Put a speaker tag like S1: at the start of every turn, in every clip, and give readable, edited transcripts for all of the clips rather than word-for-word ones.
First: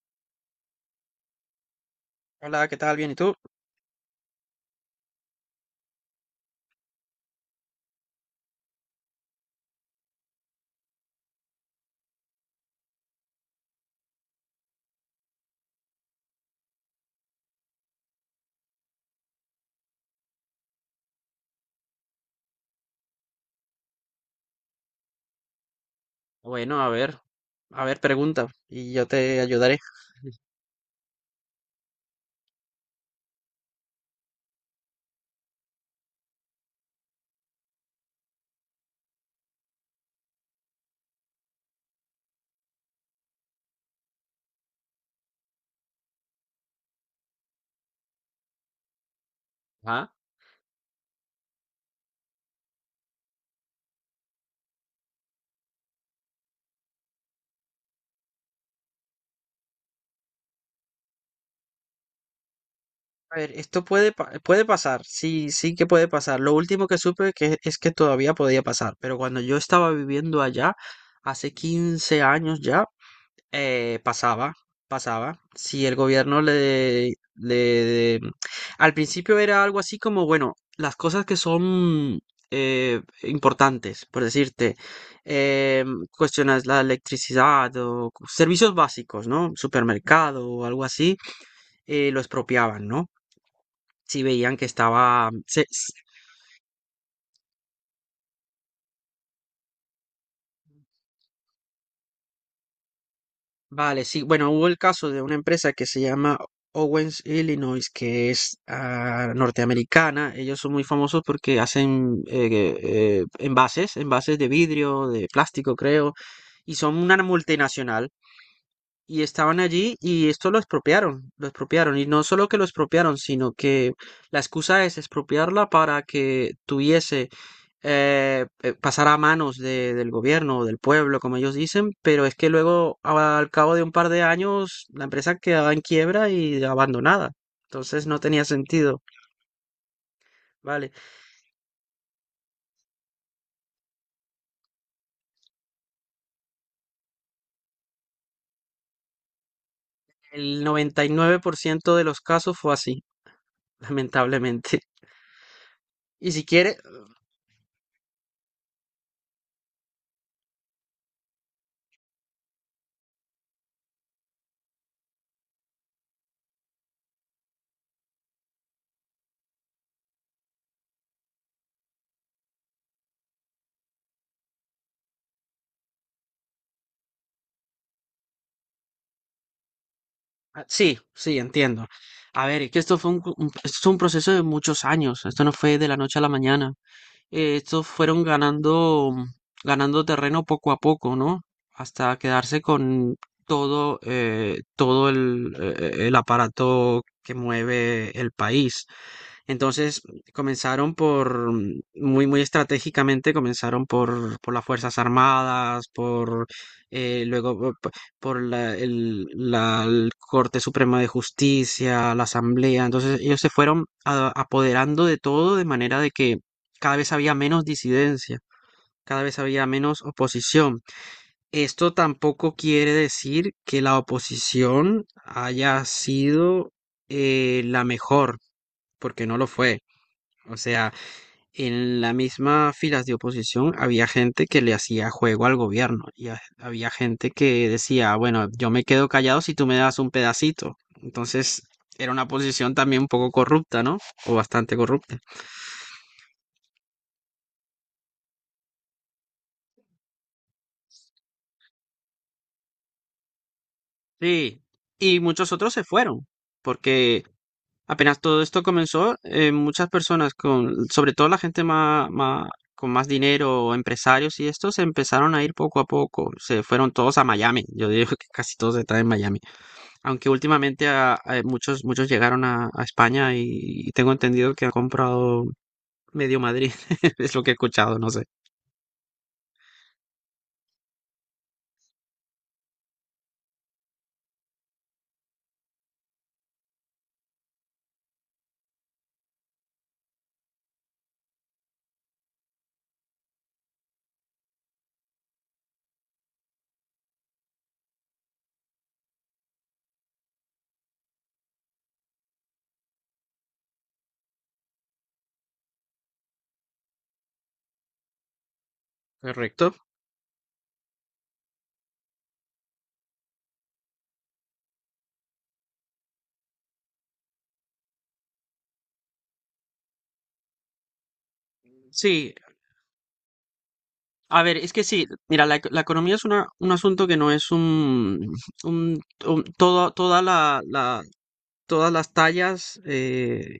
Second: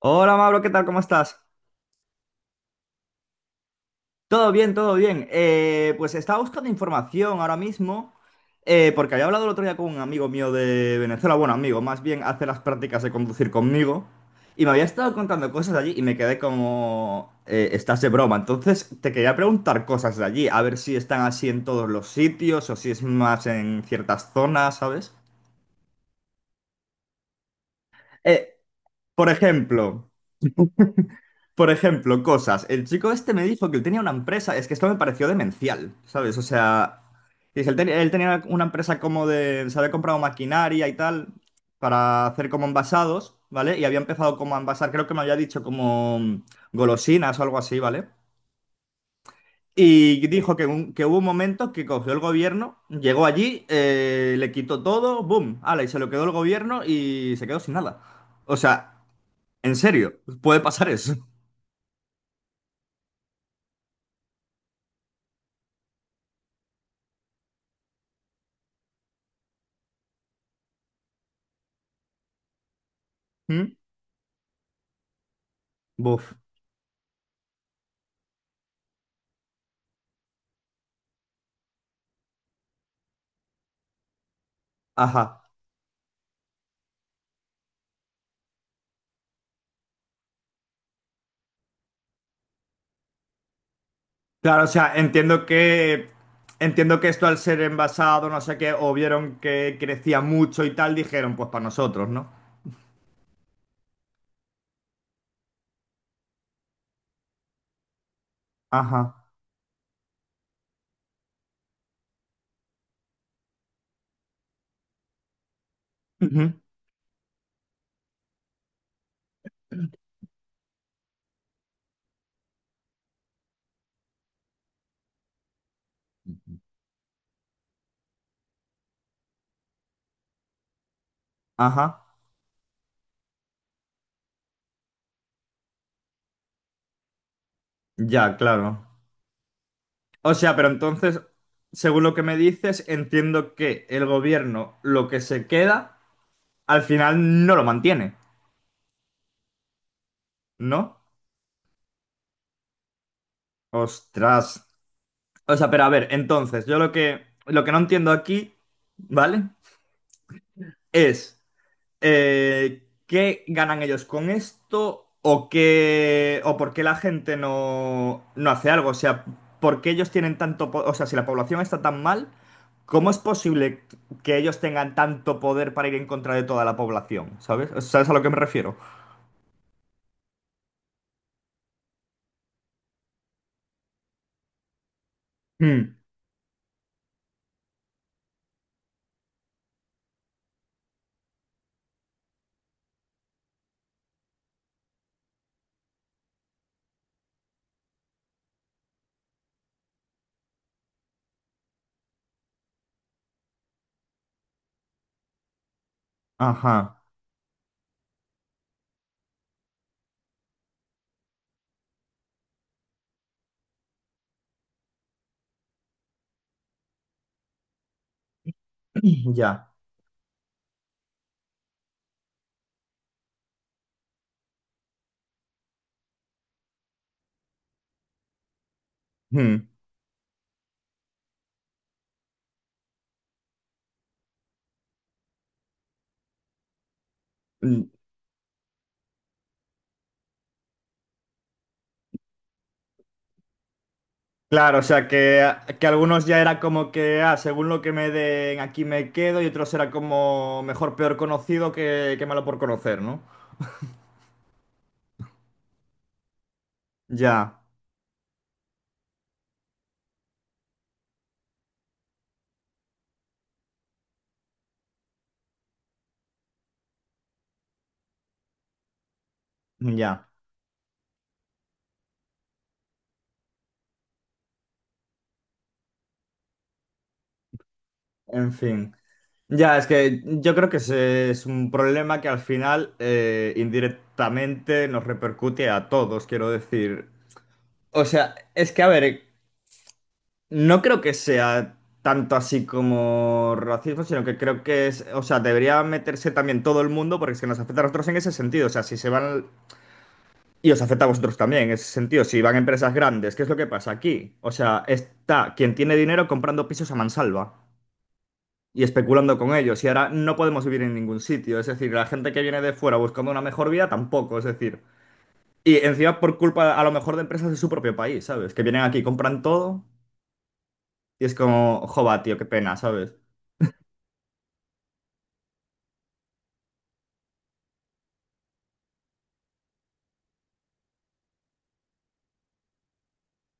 S1: Hola Mauro, ¿qué tal? ¿Cómo estás?
S2: Hola, ¿qué tal? Bien, ¿y tú?
S1: Todo bien, todo bien. Pues estaba buscando información ahora mismo, porque había hablado el otro día con un amigo mío de Venezuela, bueno, amigo, más bien hace las prácticas de conducir conmigo, y me había estado contando cosas de allí y me quedé como, estás de broma. Entonces te quería preguntar cosas de allí, a ver si están así en todos los sitios o si es más en ciertas zonas, ¿sabes?
S2: Bueno, a ver, pregunta
S1: Eh,
S2: y yo
S1: por
S2: te ayudaré.
S1: ejemplo... Por ejemplo, cosas. El chico este me dijo que él tenía una empresa. Es que esto me pareció demencial, ¿sabes? O sea, dice, él, él tenía una empresa como de. Se había comprado maquinaria y tal para hacer como envasados, ¿vale? Y había empezado como a envasar, creo que me había dicho como golosinas o algo así, ¿vale?
S2: Ajá.
S1: Y dijo que, que hubo un momento que cogió el gobierno, llegó allí, le quitó todo, ¡boom! ¡Hala! Y se lo quedó el gobierno y se quedó sin nada. O sea, en serio, puede pasar eso.
S2: A ver, esto puede, puede pasar, sí, sí que puede pasar. Lo último que supe que es que todavía podía pasar, pero cuando yo estaba viviendo allá, hace 15 años ya.
S1: ¿Mm?
S2: Pasaba, pasaba. Si el
S1: Buf.
S2: gobierno le, le... Al principio era algo así como, bueno, las cosas que son importantes, por decirte,
S1: Ajá.
S2: eh, cuestiones la electricidad o servicios básicos, ¿no? Supermercado o algo así, lo expropiaban, ¿no? Si veían
S1: Claro,
S2: que
S1: o sea,
S2: estaba... mm,
S1: entiendo
S2: se-
S1: que entiendo que esto al ser envasado, no sé qué, o vieron que crecía mucho y tal, dijeron, pues para nosotros, ¿no?
S2: Vale, sí. Bueno, hubo el caso de una empresa que se llama Owens, Illinois, que es
S1: Ajá.
S2: ah, norteamericana. Ellos son muy famosos porque hacen envases, envases de vidrio, de plástico, creo,
S1: Ujú.
S2: y son una multinacional. Y estaban allí y esto lo expropiaron, lo expropiaron. Y no solo que lo expropiaron, sino que la excusa es expropiarla para que tuviese, pasar a manos del gobierno o del pueblo, como ellos
S1: Ajá.
S2: dicen, pero es que luego al cabo de un par de años la empresa quedaba en quiebra y abandonada. Entonces no
S1: Ya,
S2: tenía
S1: claro.
S2: sentido.
S1: O sea, pero
S2: Vale,
S1: entonces, según lo que me dices, entiendo que el gobierno lo que se queda, al final no lo mantiene,
S2: el
S1: ¿no?
S2: 99% de los casos fue así,
S1: Ostras.
S2: lamentablemente.
S1: O sea, pero a ver,
S2: Y si
S1: entonces,
S2: quieres,
S1: yo lo que no entiendo aquí, ¿vale? Es. ¿Qué ganan ellos con esto? ¿O qué, o por qué la gente no, no hace algo? O sea, ¿por qué ellos tienen tanto, o sea, si la población está tan mal, ¿cómo es posible que ellos tengan tanto poder para ir en contra de toda la población? ¿Sabes? ¿Sabes a lo que me refiero?
S2: ah, sí, sí, entiendo. A ver, es que esto fue esto es un proceso de muchos años, esto no fue de la
S1: Mm,
S2: noche a la mañana. Estos fueron ganando, ganando terreno poco a poco, ¿no? Hasta quedarse con todo, todo el aparato que mueve el país. Entonces comenzaron por, muy, muy estratégicamente, comenzaron por las Fuerzas Armadas, por
S1: ajá,
S2: luego por la el Corte Suprema de Justicia, la Asamblea. Entonces ellos se fueron apoderando de todo de manera de que cada vez había menos disidencia, cada vez había
S1: ya.
S2: menos oposición. Esto tampoco quiere decir que la oposición haya sido la mejor, porque no lo
S1: Mm,
S2: fue. O sea, en la misma filas de oposición había gente que le hacía juego al gobierno y había gente que
S1: mm.
S2: decía, bueno, yo me quedo callado si tú me das un pedacito. Entonces era una posición también un poco corrupta, ¿no? O bastante
S1: Claro, o sea,
S2: corrupta.
S1: que algunos ya era como que, ah, según lo que me den, aquí me quedo, y otros era como mejor, peor conocido que malo por conocer, ¿no?
S2: Sí. Y muchos otros se fueron, porque
S1: Ya.
S2: apenas todo esto comenzó, muchas personas con, sobre todo la gente más, con más dinero, o empresarios y estos, se empezaron a ir poco a poco. Se fueron todos a Miami. Yo digo que casi todos están en Miami.
S1: Ya,
S2: Aunque últimamente muchos, muchos llegaron a España y tengo entendido que han comprado medio Madrid, es lo que he escuchado, no sé.
S1: en fin. Ya, es que yo creo que ese es un problema que al final indirectamente nos repercute a todos, quiero decir. O sea, es que, a ver, no creo que sea tanto así como racismo, sino que creo que es, o sea, debería meterse también todo el mundo porque es que nos afecta a nosotros en ese sentido. O sea, si se van, y os afecta a vosotros también en ese sentido, si van empresas grandes, ¿qué es lo que pasa aquí? O sea, está quien tiene dinero comprando pisos a mansalva y especulando con
S2: Correcto.
S1: ellos. Y ahora no podemos vivir en ningún sitio. Es decir, la gente que viene de fuera buscando una mejor vida tampoco. Es decir, y encima por culpa a lo mejor de empresas de su propio país, ¿sabes? Que vienen aquí, compran todo y es como, joba,
S2: Sí,
S1: tío, qué pena, ¿sabes?
S2: a ver, es que sí, mira, la economía es una, un asunto que no es un, todo, toda todas las tallas,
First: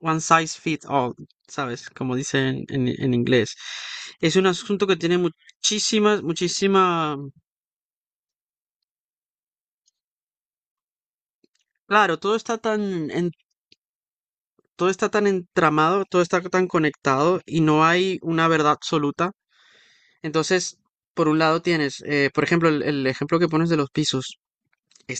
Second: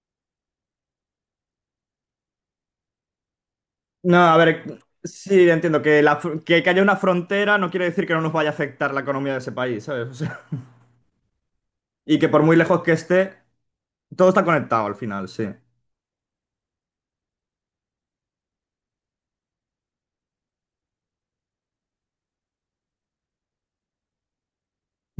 S2: one size fits all, ¿sabes? Como dicen en inglés.
S1: No, a
S2: Es un
S1: ver,
S2: asunto que tiene
S1: sí, entiendo que, la,
S2: muchísimas,
S1: fr- que haya una
S2: muchísima,
S1: frontera no quiere decir que no nos vaya a afectar la economía de ese país, ¿sabes? O sea, y
S2: claro,
S1: que
S2: todo
S1: por muy
S2: está tan,
S1: lejos que
S2: en-
S1: esté, todo está conectado
S2: todo
S1: al
S2: está tan
S1: final, sí.
S2: entramado, todo está tan conectado y no hay una verdad absoluta. Entonces, por un lado tienes, por ejemplo, el ejemplo que pones de los pisos.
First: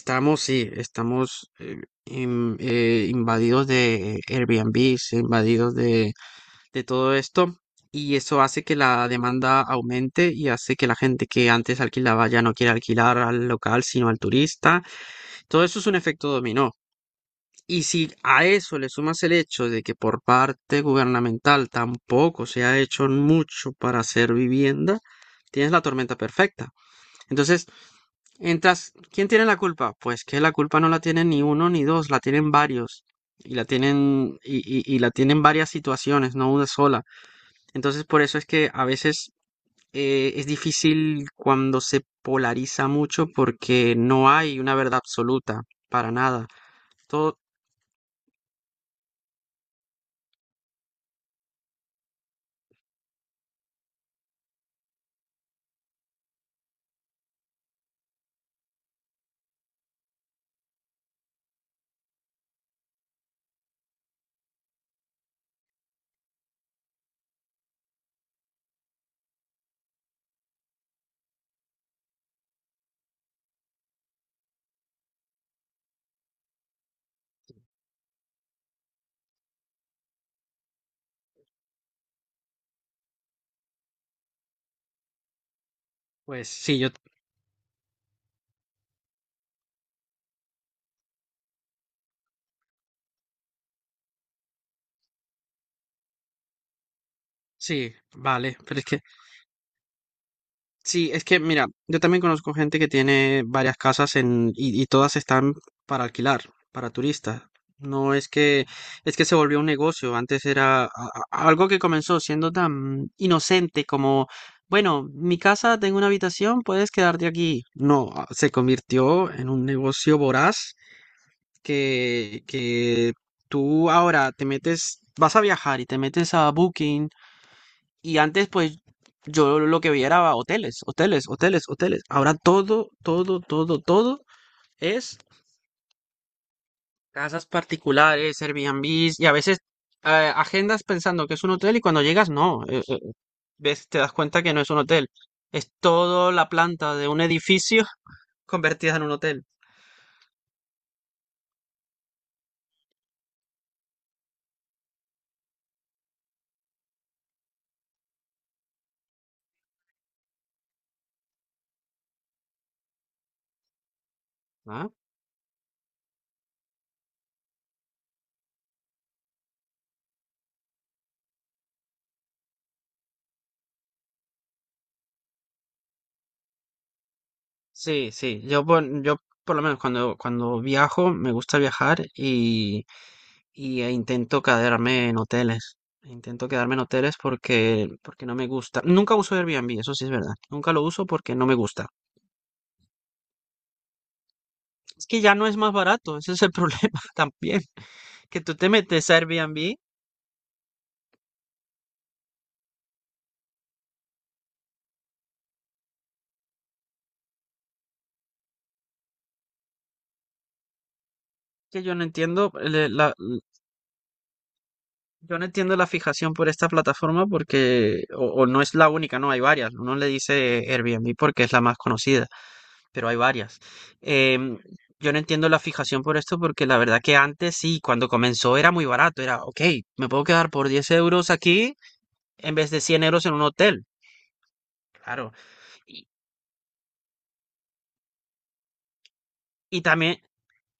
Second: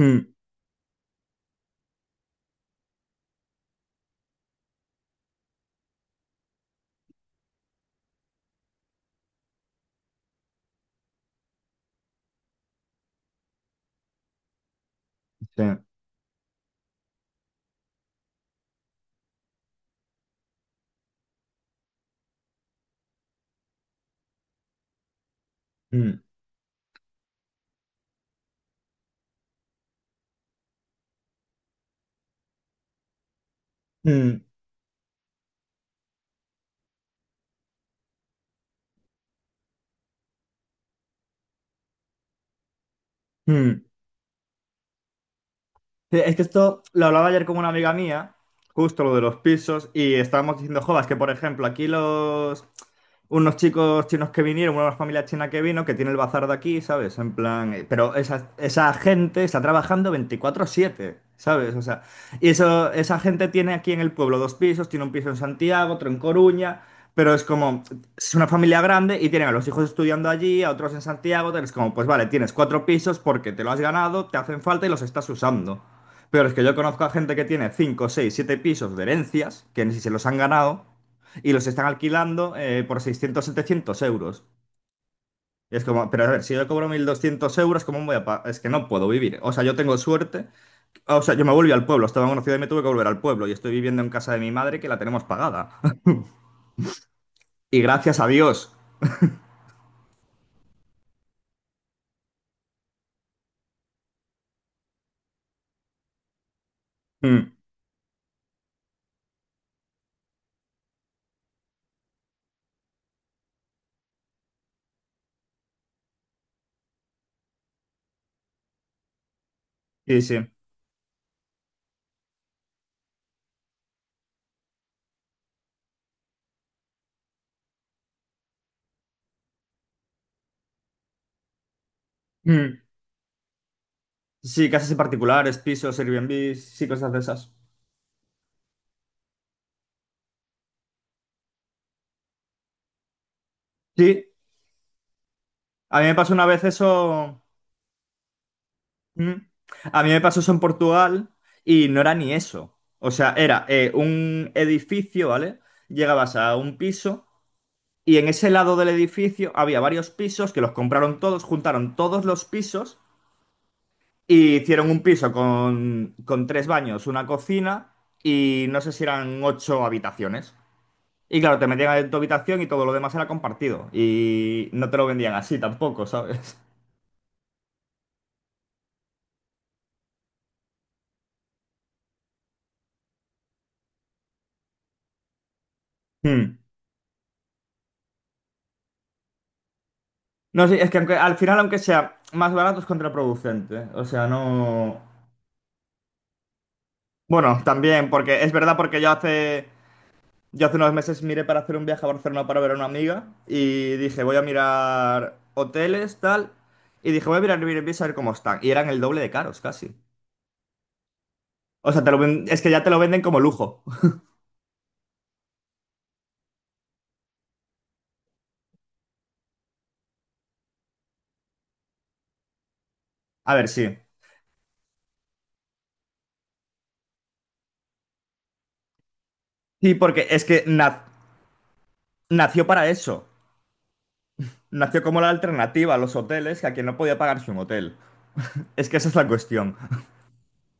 S1: Mm,
S2: sí, estamos invadidos de Airbnb, invadidos de todo esto. Y eso hace que la demanda aumente y hace que la gente que antes alquilaba ya no quiera alquilar al local, sino al turista.
S1: sí.
S2: Todo eso es un efecto dominó. Y si a eso le sumas el hecho de que por parte gubernamental tampoco se ha hecho mucho para hacer vivienda, tienes la tormenta
S1: Mm,
S2: perfecta. Entonces, entras, ¿quién tiene la culpa? Pues que la culpa no la tienen ni uno ni dos, la tienen varios. Y la tienen,
S1: mm,
S2: y la tienen varias situaciones, no una sola. Entonces, por eso es que a veces es difícil cuando se polariza mucho
S1: mm.
S2: porque no hay una verdad absoluta, para
S1: Sí, es que
S2: nada.
S1: esto lo hablaba
S2: Todo,
S1: ayer con una amiga mía, justo lo de los pisos, y estábamos diciendo, jovas, que por ejemplo, aquí los unos chicos chinos que vinieron, una familia china que vino, que tiene el bazar de aquí, ¿sabes? En plan, pero esa gente está trabajando 24/7, ¿sabes? O sea, y eso, esa gente tiene aquí en el pueblo dos pisos, tiene un piso en Santiago, otro en Coruña, pero es como, es una familia grande y tienen a los hijos estudiando allí, a otros en Santiago, tal, es como, pues vale, tienes cuatro pisos porque te lo has ganado, te hacen falta y los estás usando. Pero es que yo conozco a gente que tiene 5 6 7 pisos de herencias, que ni si se los han ganado, y los están alquilando por 600-700 euros. Y es como, pero a ver,
S2: pues
S1: si yo
S2: sí,
S1: cobro
S2: yo
S1: 1200 euros, ¿cómo voy a pagar? Es que no puedo vivir. O sea, yo tengo suerte. O sea, yo me volví al pueblo, estaba en una ciudad y me tuve que volver al pueblo, y estoy viviendo en casa de mi madre que la tenemos pagada. Y
S2: sí,
S1: gracias a
S2: vale,
S1: Dios.
S2: pero es que, sí, es que, mira, yo también conozco gente que tiene varias casas en, y todas están para alquilar, para turistas.
S1: Mm,
S2: No es que, es que se volvió un negocio, antes era algo que comenzó siendo tan inocente como, bueno, mi casa, tengo una habitación, puedes quedarte aquí. No, ah, se convirtió en un negocio
S1: sí, sí.
S2: voraz que tú ahora te metes, vas a viajar y te metes a Booking. Y antes, pues, yo lo que veía era hoteles, hoteles, hoteles, hoteles. Ahora
S1: Mm.
S2: todo
S1: Sí, casas en
S2: es
S1: particulares, pisos, Airbnb, sí, cosas de
S2: casas
S1: esas.
S2: particulares, Airbnbs y a veces agendas pensando que es un hotel y cuando llegas no, ves, te das
S1: Sí,
S2: cuenta que no es un hotel. Es
S1: a mí me pasó
S2: toda
S1: una
S2: la
S1: vez
S2: planta de un
S1: eso.
S2: edificio convertida en un
S1: Mm.
S2: hotel.
S1: A mí me pasó eso en Portugal y no era ni eso. O sea, era un edificio, ¿vale? Llegabas a un piso y en ese lado del edificio había varios pisos que los compraron todos, juntaron todos los pisos y hicieron
S2: ¿Ah?
S1: un piso con tres baños, una cocina y no sé si eran ocho habitaciones. Y claro, te metían en tu habitación y todo lo demás era compartido. Y no te lo vendían así tampoco, ¿sabes?
S2: Sí, sí. Yo por lo menos cuando, cuando viajo, me gusta viajar. Y intento quedarme en hoteles. Intento
S1: Mm.
S2: quedarme en hoteles porque, porque no me gusta. Nunca uso Airbnb, eso sí es verdad.
S1: No,
S2: Nunca
S1: sí,
S2: lo
S1: es que
S2: uso porque
S1: al
S2: no me
S1: final, aunque
S2: gusta.
S1: sea más barato, es contraproducente. O sea, no.
S2: Es que ya no es más barato, ese es el problema
S1: Bueno,
S2: también.
S1: también,
S2: Que
S1: porque es
S2: tú te
S1: verdad, porque
S2: metes a Airbnb,
S1: yo hace unos meses miré para hacer un viaje a Barcelona para ver a una amiga y dije, voy a mirar hoteles, tal. Y dije, voy a mirar Airbnb a ver cómo están. Y eran el doble de caros, casi.
S2: que
S1: O
S2: yo
S1: sea,
S2: no entiendo
S1: es que ya te lo venden como lujo.
S2: yo no entiendo la fijación por esta plataforma porque, o no es la única, no, hay varias. Uno le dice Airbnb porque es la más conocida, pero hay
S1: A
S2: varias.
S1: ver, sí.
S2: Em, yo no entiendo la fijación por esto porque la verdad que antes sí, cuando comenzó era muy barato, era, ok,
S1: Sí,
S2: me puedo
S1: porque es
S2: quedar
S1: que
S2: por 10 euros aquí en
S1: nació
S2: vez de
S1: para
S2: 100 euros
S1: eso.
S2: en un hotel,
S1: Nació como la
S2: claro.
S1: alternativa a
S2: Y,
S1: los hoteles, que a quien no podía pagarse un hotel. Es que esa es la cuestión.
S2: y también,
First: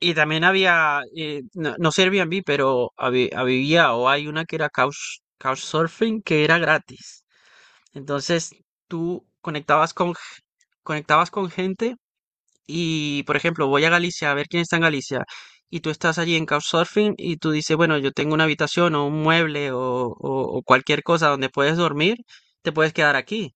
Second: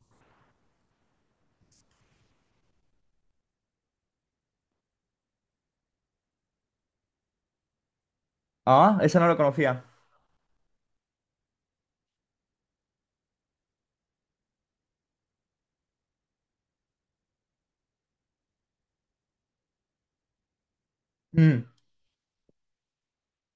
S2: y también había, no, no sé Airbnb, pero había o hay una que era couch, Couchsurfing que era gratis. Entonces
S1: Ah, esa no
S2: tú
S1: lo conocía.
S2: conectabas con, g- conectabas con gente y, por ejemplo, voy a Galicia a ver quién está en Galicia y tú estás allí en Couchsurfing y tú dices, bueno, yo tengo una habitación o un mueble o cualquier cosa donde
S1: Mm,
S2: puedes dormir, te puedes quedar aquí.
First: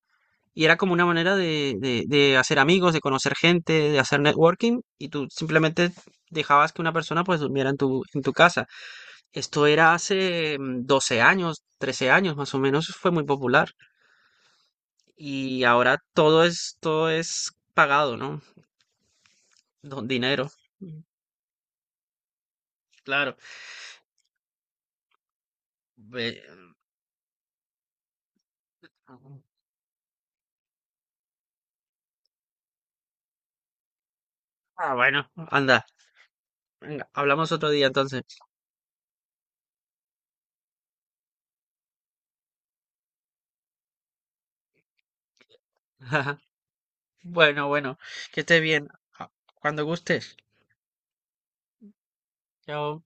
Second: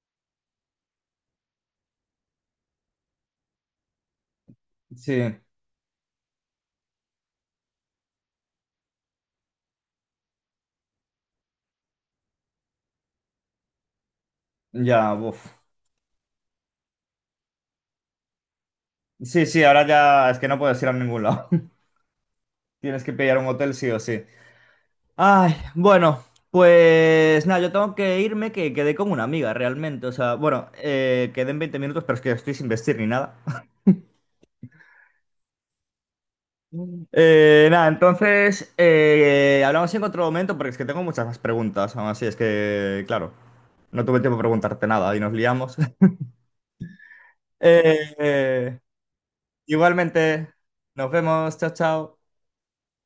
S2: Y era como una manera de, de hacer amigos, de conocer gente, de hacer networking y
S1: sí,
S2: tú simplemente dejabas que una persona pues durmiera en tu casa. Esto era hace 12 años, 13 años más o menos, fue muy popular.
S1: ya, uff.
S2: Y ahora todo es pagado, ¿no?
S1: Sí, sí, ahora
S2: Don
S1: ya es que
S2: dinero.
S1: no puedes ir a
S2: Mm,
S1: ningún lado. Tienes que
S2: claro.
S1: pillar un hotel sí o sí. Ay, bueno,
S2: Ve-
S1: pues nada, yo tengo que irme, que quedé con una amiga realmente. O sea, bueno, quedé en 20 minutos, pero es que estoy sin vestir ni nada.
S2: ah, bueno, anda. Venga, hablamos otro
S1: Nada,
S2: día entonces.
S1: entonces, hablamos en otro momento porque es que tengo muchas más preguntas. Aún así, es que, claro, no tuve tiempo de preguntarte nada y nos liamos.
S2: Bueno, bueno,
S1: Eh,
S2: que estés
S1: eh,
S2: bien. Ah, cuando gustes.
S1: Igualmente, nos vemos, chao, chao.
S2: Chao.